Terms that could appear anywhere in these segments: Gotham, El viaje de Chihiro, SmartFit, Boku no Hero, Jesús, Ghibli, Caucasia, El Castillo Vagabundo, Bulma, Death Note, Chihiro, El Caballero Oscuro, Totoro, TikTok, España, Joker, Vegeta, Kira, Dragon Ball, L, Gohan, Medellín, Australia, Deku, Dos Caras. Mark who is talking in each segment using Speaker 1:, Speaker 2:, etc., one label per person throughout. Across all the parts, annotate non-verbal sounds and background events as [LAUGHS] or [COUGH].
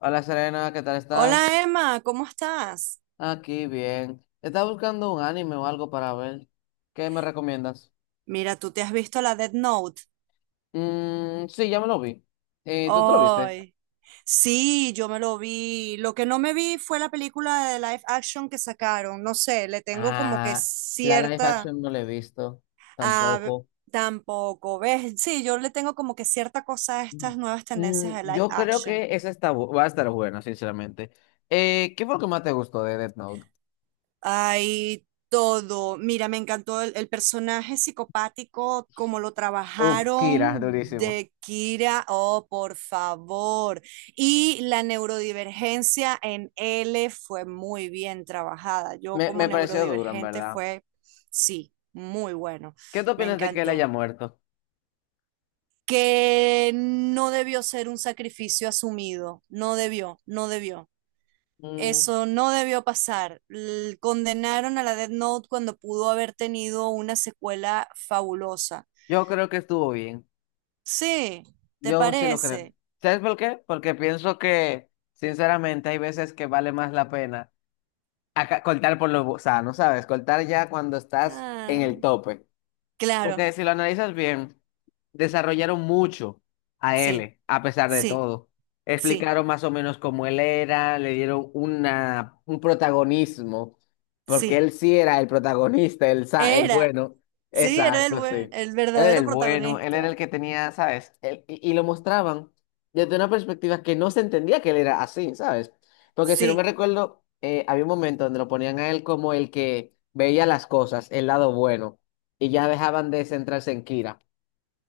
Speaker 1: Hola Serena, ¿qué tal estás?
Speaker 2: Hola Emma, ¿cómo estás?
Speaker 1: Aquí bien. Estaba buscando un anime o algo para ver. ¿Qué me recomiendas?
Speaker 2: Mira, tú te has visto la Death Note.
Speaker 1: Mm, sí, ya me lo vi. ¿Tú te lo viste?
Speaker 2: Ay, sí, yo me lo vi. Lo que no me vi fue la película de live action que sacaron. No sé, le tengo como que
Speaker 1: Ah, la live
Speaker 2: cierta...
Speaker 1: action no la he visto
Speaker 2: Ah,
Speaker 1: tampoco.
Speaker 2: tampoco, ¿ves? Sí, yo le tengo como que cierta cosa a
Speaker 1: Mm,
Speaker 2: estas nuevas
Speaker 1: mm,
Speaker 2: tendencias de live
Speaker 1: yo creo
Speaker 2: action.
Speaker 1: que esa está, va a estar buena, sinceramente. ¿Qué fue lo que más te gustó de Death Note?
Speaker 2: Hay todo. Mira, me encantó el personaje psicopático, como lo
Speaker 1: Uf, Kira,
Speaker 2: trabajaron
Speaker 1: [LAUGHS] durísimo.
Speaker 2: de Kira. Oh, por favor. Y la neurodivergencia en L fue muy bien trabajada. Yo
Speaker 1: Me,
Speaker 2: como
Speaker 1: me pareció duro, en
Speaker 2: neurodivergente
Speaker 1: verdad.
Speaker 2: fue, sí, muy bueno.
Speaker 1: ¿Qué te
Speaker 2: Me
Speaker 1: opinas de que él haya
Speaker 2: encantó.
Speaker 1: muerto?
Speaker 2: Que no debió ser un sacrificio asumido. No debió, no debió.
Speaker 1: Mm,
Speaker 2: Eso no debió pasar. Condenaron a la Death Note cuando pudo haber tenido una secuela fabulosa.
Speaker 1: yo creo que estuvo bien.
Speaker 2: Sí, ¿te
Speaker 1: Yo sí lo creo.
Speaker 2: parece?
Speaker 1: ¿Sabes por qué? Porque pienso que, sinceramente, hay veces que vale más la pena acá cortar por lo sano, ¿sabes? Cortar ya cuando estás en
Speaker 2: Ah,
Speaker 1: el tope.
Speaker 2: claro,
Speaker 1: Porque si lo analizas bien, desarrollaron mucho a
Speaker 2: sí,
Speaker 1: él, a pesar de
Speaker 2: sí,
Speaker 1: todo.
Speaker 2: sí,
Speaker 1: Explicaron más o menos cómo él era, le dieron un protagonismo, porque
Speaker 2: sí.
Speaker 1: él sí era el protagonista, el
Speaker 2: Era,
Speaker 1: bueno.
Speaker 2: sí, era el
Speaker 1: Exacto,
Speaker 2: buen,
Speaker 1: sí.
Speaker 2: el
Speaker 1: Él era
Speaker 2: verdadero
Speaker 1: el bueno, él era el
Speaker 2: protagonista.
Speaker 1: que tenía, ¿sabes? Y, lo mostraban desde una perspectiva que no se entendía que él era así, ¿sabes? Porque si no me
Speaker 2: Sí,
Speaker 1: recuerdo, había un momento donde lo ponían a él como el que veía las cosas, el lado bueno, y ya dejaban de centrarse en Kira.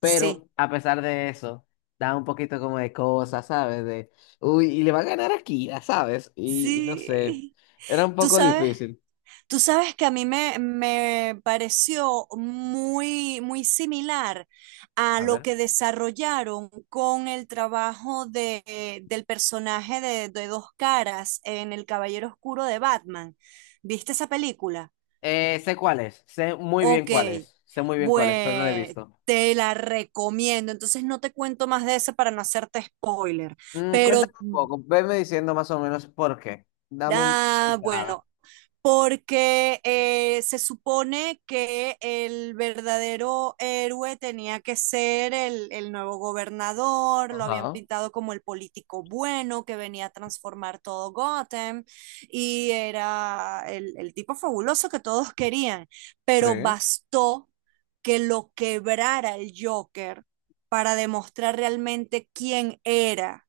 Speaker 2: sí,
Speaker 1: a pesar de eso, da un poquito como de cosas, ¿sabes? De, uy, y le va a ganar a Kira, ¿sabes? Y no sé,
Speaker 2: sí.
Speaker 1: era un
Speaker 2: ¿Tú
Speaker 1: poco
Speaker 2: sabes?
Speaker 1: difícil.
Speaker 2: Tú sabes que a mí me pareció muy similar a
Speaker 1: A
Speaker 2: lo
Speaker 1: ver.
Speaker 2: que desarrollaron con el trabajo del personaje de Dos Caras en El Caballero Oscuro de Batman. ¿Viste esa película?
Speaker 1: Sé cuál es, sé muy bien
Speaker 2: Ok,
Speaker 1: cuál es, sé muy bien cuál es, pero no lo he
Speaker 2: pues
Speaker 1: visto.
Speaker 2: te la recomiendo. Entonces no te cuento más de esa para no hacerte spoiler,
Speaker 1: Mm, cuéntame
Speaker 2: pero...
Speaker 1: un poco, venme diciendo más o menos por qué. Dame un
Speaker 2: Ah,
Speaker 1: pincelada.
Speaker 2: bueno, porque se supone que el verdadero héroe tenía que ser el nuevo gobernador, lo habían
Speaker 1: Ajá.
Speaker 2: pintado como el político bueno que venía a transformar todo Gotham y era el tipo fabuloso que todos querían,
Speaker 1: Sí.
Speaker 2: pero bastó que lo quebrara el Joker para demostrar realmente quién era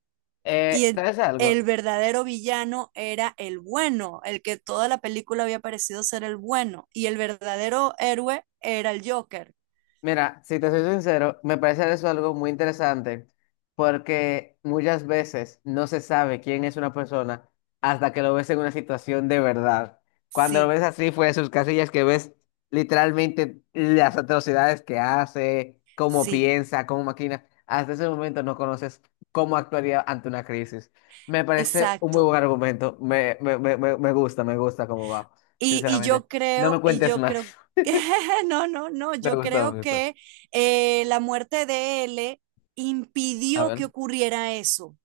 Speaker 2: y
Speaker 1: ¿Sabes algo?
Speaker 2: el verdadero villano era el bueno, el que toda la película había parecido ser el bueno, y el verdadero héroe era el Joker.
Speaker 1: Mira, si te soy sincero, me parece eso algo muy interesante, porque muchas veces no se sabe quién es una persona hasta que lo ves en una situación de verdad. Cuando lo
Speaker 2: Sí,
Speaker 1: ves así fuera de sus casillas, que ves literalmente las atrocidades que hace, cómo
Speaker 2: sí,
Speaker 1: piensa, cómo maquina, hasta ese momento no conoces cómo actuaría ante una crisis. Me parece un muy
Speaker 2: exacto.
Speaker 1: buen argumento, me gusta, me gusta cómo va,
Speaker 2: Y, y
Speaker 1: sinceramente.
Speaker 2: yo
Speaker 1: No me
Speaker 2: creo, y
Speaker 1: cuentes
Speaker 2: yo
Speaker 1: más,
Speaker 2: creo que, [LAUGHS] no, no, no,
Speaker 1: [LAUGHS] me
Speaker 2: yo
Speaker 1: gustó,
Speaker 2: creo
Speaker 1: me gustó.
Speaker 2: que la muerte de L
Speaker 1: A
Speaker 2: impidió
Speaker 1: ver.
Speaker 2: que ocurriera eso.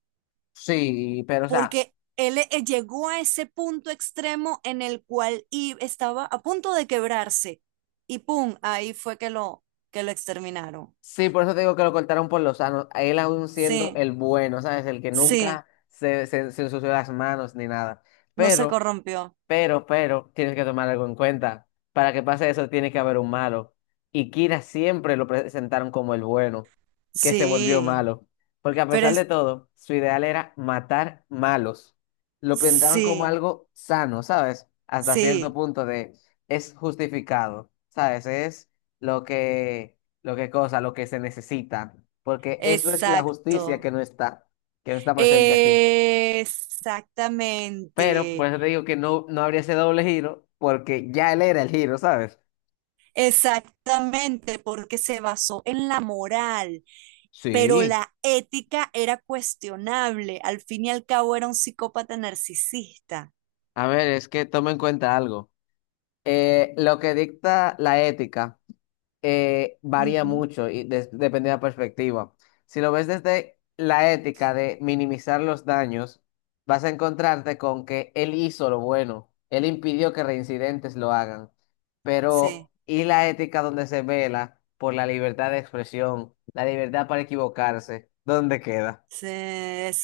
Speaker 1: Sí, pero o sea,
Speaker 2: Porque él llegó a ese punto extremo en el cual y estaba a punto de quebrarse y pum, ahí fue que lo exterminaron.
Speaker 1: sí, por eso te digo que lo cortaron por los sanos, él aún siendo
Speaker 2: Sí,
Speaker 1: el bueno, ¿sabes? El que
Speaker 2: sí,
Speaker 1: nunca se ensució las manos ni nada.
Speaker 2: no se
Speaker 1: Pero
Speaker 2: corrompió.
Speaker 1: Pero, tienes que tomar algo en cuenta. Para que pase eso, tiene que haber un malo. Y Kira siempre lo presentaron como el bueno, que se volvió
Speaker 2: Sí,
Speaker 1: malo. Porque a
Speaker 2: pero
Speaker 1: pesar de
Speaker 2: es,
Speaker 1: todo, su ideal era matar malos. Lo pintaban como
Speaker 2: sí,
Speaker 1: algo sano, ¿sabes? Hasta cierto
Speaker 2: sí,
Speaker 1: punto de es justificado, ¿sabes? Es lo que, lo que se necesita. Porque eso es la justicia
Speaker 2: exacto.
Speaker 1: que no está presente aquí. Pero por
Speaker 2: Exactamente.
Speaker 1: eso te digo que no, no habría ese doble giro, porque ya él era el giro, ¿sabes?
Speaker 2: Exactamente, porque se basó en la moral, pero
Speaker 1: Sí,
Speaker 2: la ética era cuestionable. Al fin y al cabo era un psicópata narcisista.
Speaker 1: a ver, es que toma en cuenta algo. Lo que dicta la ética. Varía
Speaker 2: Ujú,
Speaker 1: mucho y depende de la perspectiva. Si lo ves desde la ética de minimizar los daños, vas a encontrarte con que él hizo lo bueno, él impidió que reincidentes lo hagan, pero
Speaker 2: sí,
Speaker 1: y la ética donde se vela por la libertad de expresión, la libertad para equivocarse, ¿dónde queda?
Speaker 2: sí,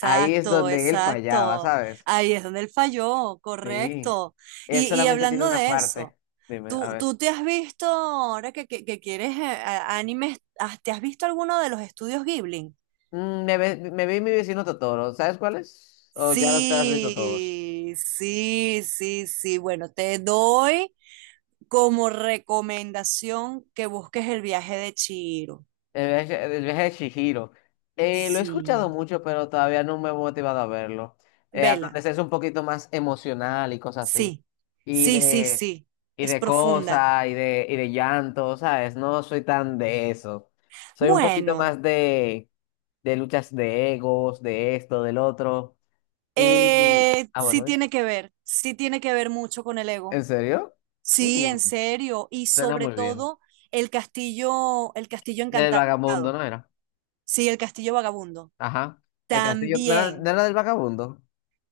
Speaker 1: Ahí es donde él fallaba,
Speaker 2: exacto.
Speaker 1: ¿sabes?
Speaker 2: Ahí es donde él falló,
Speaker 1: Sí,
Speaker 2: correcto.
Speaker 1: él
Speaker 2: Y
Speaker 1: solamente tiene
Speaker 2: hablando
Speaker 1: una
Speaker 2: de eso,
Speaker 1: parte. Dime, a
Speaker 2: ¿tú,
Speaker 1: ver.
Speaker 2: tú te has visto, ahora que quieres animes, ¿te has visto alguno de los estudios Ghibli?
Speaker 1: Mm, me vi mi vecino Totoro. ¿Sabes cuáles o ya los te has visto todos?
Speaker 2: Sí, sí, sí, sí. Bueno, te doy como recomendación que busques el viaje de Chihiro.
Speaker 1: El viaje de Chihiro. Lo he escuchado
Speaker 2: Sí.
Speaker 1: mucho, pero todavía no me he motivado a verlo. Hasta
Speaker 2: Vela,
Speaker 1: donde sé es un poquito más emocional y cosas así.
Speaker 2: sí,
Speaker 1: Y
Speaker 2: sí, sí,
Speaker 1: de,
Speaker 2: sí.
Speaker 1: y
Speaker 2: Es
Speaker 1: de
Speaker 2: profunda.
Speaker 1: cosas, y de llanto, ¿sabes? No soy tan de eso. Soy un poquito
Speaker 2: Bueno,
Speaker 1: más de luchas de egos, de esto, del otro. Y. Ah,
Speaker 2: sí
Speaker 1: bueno, ¿eh?
Speaker 2: tiene que ver, sí tiene que ver mucho con el
Speaker 1: ¿En
Speaker 2: ego.
Speaker 1: serio?
Speaker 2: Sí, en
Speaker 1: Mm,
Speaker 2: serio. Y
Speaker 1: suena
Speaker 2: sobre
Speaker 1: muy bien.
Speaker 2: todo el castillo
Speaker 1: Del
Speaker 2: encantado.
Speaker 1: vagabundo, ¿no era?
Speaker 2: Sí, el castillo vagabundo.
Speaker 1: Ajá. El castillo, ¿no era, no
Speaker 2: También.
Speaker 1: era del vagabundo?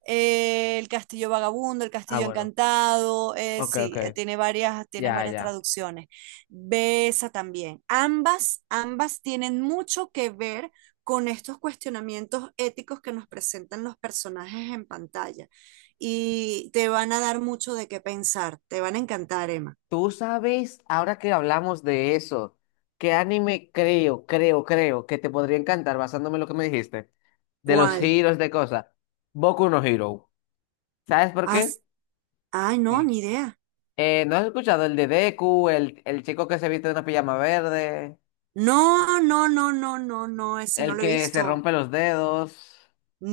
Speaker 2: El Castillo Vagabundo, El
Speaker 1: Ah,
Speaker 2: Castillo
Speaker 1: bueno.
Speaker 2: Encantado,
Speaker 1: Ok, ok.
Speaker 2: sí, tiene varias, tienes
Speaker 1: Ya,
Speaker 2: varias
Speaker 1: ya.
Speaker 2: traducciones. Ve esa también. Ambas, ambas tienen mucho que ver con estos cuestionamientos éticos que nos presentan los personajes en pantalla y te van a dar mucho de qué pensar. Te van a encantar, Emma.
Speaker 1: Tú sabes, ahora que hablamos de eso, ¿qué anime creo que te podría encantar basándome en lo que me dijiste? De los
Speaker 2: ¿Cuál?
Speaker 1: giros de cosas. Boku no Hero. ¿Sabes por qué?
Speaker 2: Haz- Ay, no,
Speaker 1: Sí.
Speaker 2: ni idea.
Speaker 1: ¿No has escuchado el de Deku, el chico que se viste de una pijama verde,
Speaker 2: No, no, no, no, no, no, ese no
Speaker 1: el
Speaker 2: lo he
Speaker 1: que se
Speaker 2: visto.
Speaker 1: rompe los dedos?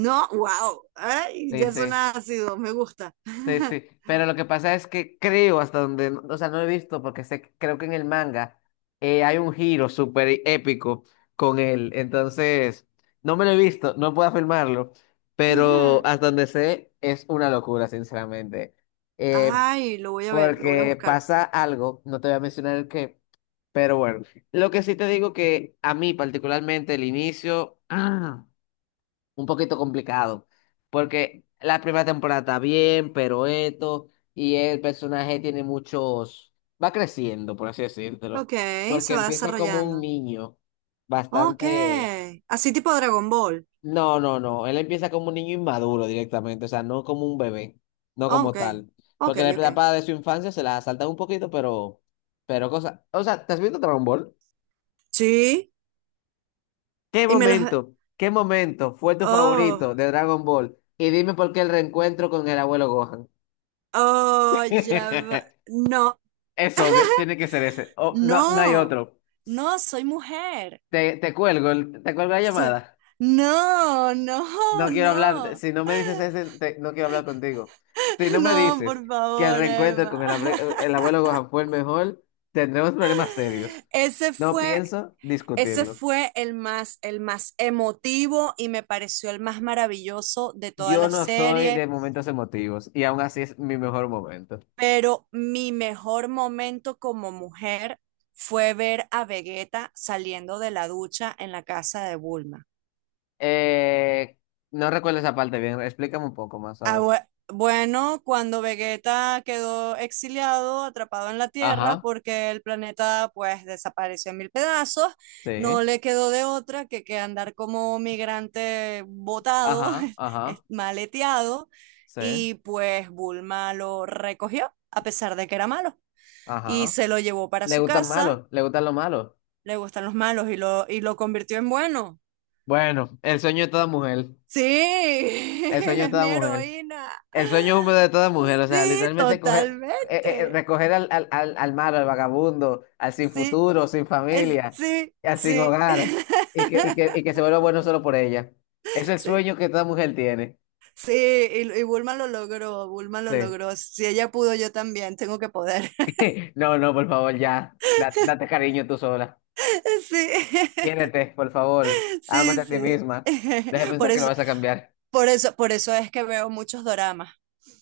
Speaker 2: No, wow. Ay,
Speaker 1: Sí,
Speaker 2: ya
Speaker 1: sí.
Speaker 2: suena ácido, me gusta.
Speaker 1: Sí,
Speaker 2: [LAUGHS]
Speaker 1: sí, pero lo que pasa es que creo hasta donde, o sea, no he visto porque sé, creo que en el manga hay un giro súper épico con él, entonces no me lo he visto, no puedo afirmarlo, pero
Speaker 2: Ajá.
Speaker 1: hasta donde sé es una locura, sinceramente, eh,
Speaker 2: Ay, lo voy a ver, lo voy a
Speaker 1: porque
Speaker 2: buscar.
Speaker 1: pasa algo, no te voy a mencionar el qué, pero bueno, lo que sí te digo que a mí particularmente el inicio, [CLEARS THROAT] un poquito complicado, porque la primera temporada está bien, pero esto, y el personaje tiene muchos, va creciendo, por así decírtelo,
Speaker 2: Ok,
Speaker 1: porque
Speaker 2: se va
Speaker 1: empieza como un
Speaker 2: desarrollando.
Speaker 1: niño,
Speaker 2: Ok,
Speaker 1: bastante,
Speaker 2: así tipo Dragon Ball.
Speaker 1: no, él empieza como un niño inmaduro directamente, o sea, no como un bebé, no como
Speaker 2: Ok,
Speaker 1: tal,
Speaker 2: ok,
Speaker 1: porque la
Speaker 2: ok.
Speaker 1: etapa de su infancia se la salta un poquito, pero cosa, o sea, ¿te has visto Dragon Ball?
Speaker 2: Sí, y me las...
Speaker 1: Qué momento fue tu
Speaker 2: Oh,
Speaker 1: favorito de Dragon Ball? Y dime por qué el reencuentro con el abuelo Gohan.
Speaker 2: oh, ya va.
Speaker 1: [LAUGHS]
Speaker 2: No,
Speaker 1: Es obvio, tiene que ser ese. Oh, no, no hay
Speaker 2: no,
Speaker 1: otro.
Speaker 2: no, soy mujer.
Speaker 1: Te cuelgo, te cuelgo la
Speaker 2: So-
Speaker 1: llamada.
Speaker 2: No, no,
Speaker 1: No quiero hablar,
Speaker 2: no.
Speaker 1: si no me dices ese, no quiero hablar contigo. Si
Speaker 2: [LAUGHS]
Speaker 1: no me
Speaker 2: No, por
Speaker 1: dices que el
Speaker 2: favor,
Speaker 1: reencuentro con
Speaker 2: Emma. [LAUGHS]
Speaker 1: el abuelo Gohan fue el mejor, tendremos problemas serios.
Speaker 2: Ese
Speaker 1: No
Speaker 2: fue
Speaker 1: pienso
Speaker 2: Ese
Speaker 1: discutirlo.
Speaker 2: fue el más emotivo y me pareció el más maravilloso de toda
Speaker 1: Yo
Speaker 2: la
Speaker 1: no soy
Speaker 2: serie,
Speaker 1: de momentos emotivos y aún así es mi mejor momento.
Speaker 2: pero mi mejor momento como mujer fue ver a Vegeta saliendo de la ducha en la casa de Bulma.
Speaker 1: Eh, no recuerdo esa parte bien. Explícame un poco más, a
Speaker 2: Ah,
Speaker 1: ver.
Speaker 2: bueno, cuando Vegeta quedó exiliado, atrapado en la Tierra,
Speaker 1: Ajá,
Speaker 2: porque el planeta pues desapareció en mil pedazos, no
Speaker 1: sí,
Speaker 2: le quedó de otra que andar como migrante botado,
Speaker 1: ajá,
Speaker 2: [LAUGHS]
Speaker 1: ajá,
Speaker 2: maleteado,
Speaker 1: sí,
Speaker 2: y pues Bulma lo recogió, a pesar de que era malo, y
Speaker 1: ajá.
Speaker 2: se lo llevó para
Speaker 1: ¿Le
Speaker 2: su
Speaker 1: gustan
Speaker 2: casa,
Speaker 1: malos? ¿Le gustan los malos?
Speaker 2: le gustan los malos, y lo convirtió en bueno.
Speaker 1: Bueno, el sueño de toda mujer.
Speaker 2: Sí, [LAUGHS]
Speaker 1: El sueño de
Speaker 2: es mi
Speaker 1: toda mujer.
Speaker 2: heroína.
Speaker 1: El sueño húmedo de toda mujer. O sea,
Speaker 2: Sí,
Speaker 1: literalmente coger,
Speaker 2: totalmente.
Speaker 1: recoger al, al malo, al vagabundo, al sin
Speaker 2: Sí,
Speaker 1: futuro, sin
Speaker 2: es,
Speaker 1: familia,
Speaker 2: sí,
Speaker 1: al sin
Speaker 2: sí,
Speaker 1: hogar, y
Speaker 2: [LAUGHS]
Speaker 1: que, y que, y que se vuelva bueno solo por ella. Es el
Speaker 2: sí,
Speaker 1: sueño que toda mujer tiene.
Speaker 2: sí. Y Bulma lo logró, Bulma lo
Speaker 1: Sí.
Speaker 2: logró. Si ella pudo, yo también tengo que poder.
Speaker 1: [LAUGHS] No, no, por favor, ya. Date cariño tú sola.
Speaker 2: [LAUGHS] Sí,
Speaker 1: Quiérete, por favor.
Speaker 2: [LAUGHS]
Speaker 1: Ámate
Speaker 2: sí,
Speaker 1: a ti
Speaker 2: sí.
Speaker 1: misma. Deja de
Speaker 2: [LAUGHS] Por
Speaker 1: pensar que lo
Speaker 2: eso,
Speaker 1: vas a cambiar.
Speaker 2: por eso, por eso es que veo muchos doramas.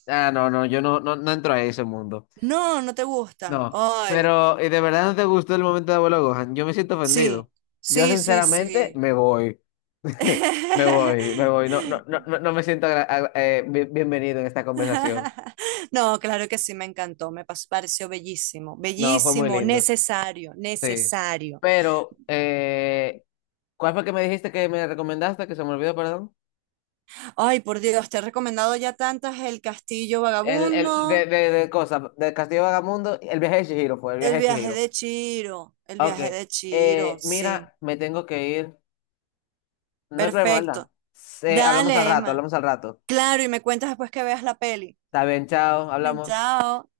Speaker 1: Ah, no, no, yo no, no, no entro a ese mundo.
Speaker 2: No, no te gustan.
Speaker 1: No.
Speaker 2: Ay,
Speaker 1: Pero, ¿y de verdad no te gustó el momento de abuelo Gohan? Yo me siento
Speaker 2: sí,
Speaker 1: ofendido. Yo,
Speaker 2: sí, sí,
Speaker 1: sinceramente,
Speaker 2: sí.
Speaker 1: me voy. [LAUGHS] Me voy, me voy. No, no, no, no,
Speaker 2: [LAUGHS]
Speaker 1: no me siento bienvenido en esta conversación.
Speaker 2: [LAUGHS] No, claro que sí, me encantó, pareció bellísimo,
Speaker 1: No, fue muy
Speaker 2: bellísimo,
Speaker 1: lindo.
Speaker 2: necesario,
Speaker 1: Sí.
Speaker 2: necesario.
Speaker 1: Pero, ¿cuál fue que me dijiste que me recomendaste? Que se me olvidó, perdón.
Speaker 2: Ay, por Dios, te he recomendado ya tantas, El Castillo
Speaker 1: El,
Speaker 2: Vagabundo,
Speaker 1: de cosas, de Castillo Vagamundo, el viaje de Chihiro fue, el viaje
Speaker 2: El
Speaker 1: de
Speaker 2: viaje
Speaker 1: Chihiro.
Speaker 2: de Chiro, El
Speaker 1: Ok,
Speaker 2: viaje de Chiro, sí,
Speaker 1: mira, me tengo que ir. No hay problema, ¿verdad?
Speaker 2: perfecto.
Speaker 1: Hablamos al
Speaker 2: Dale,
Speaker 1: rato,
Speaker 2: Emma.
Speaker 1: hablamos al rato.
Speaker 2: Claro, y me cuentas después que veas la peli.
Speaker 1: Está bien, chao,
Speaker 2: [LAUGHS]
Speaker 1: hablamos.
Speaker 2: Chao.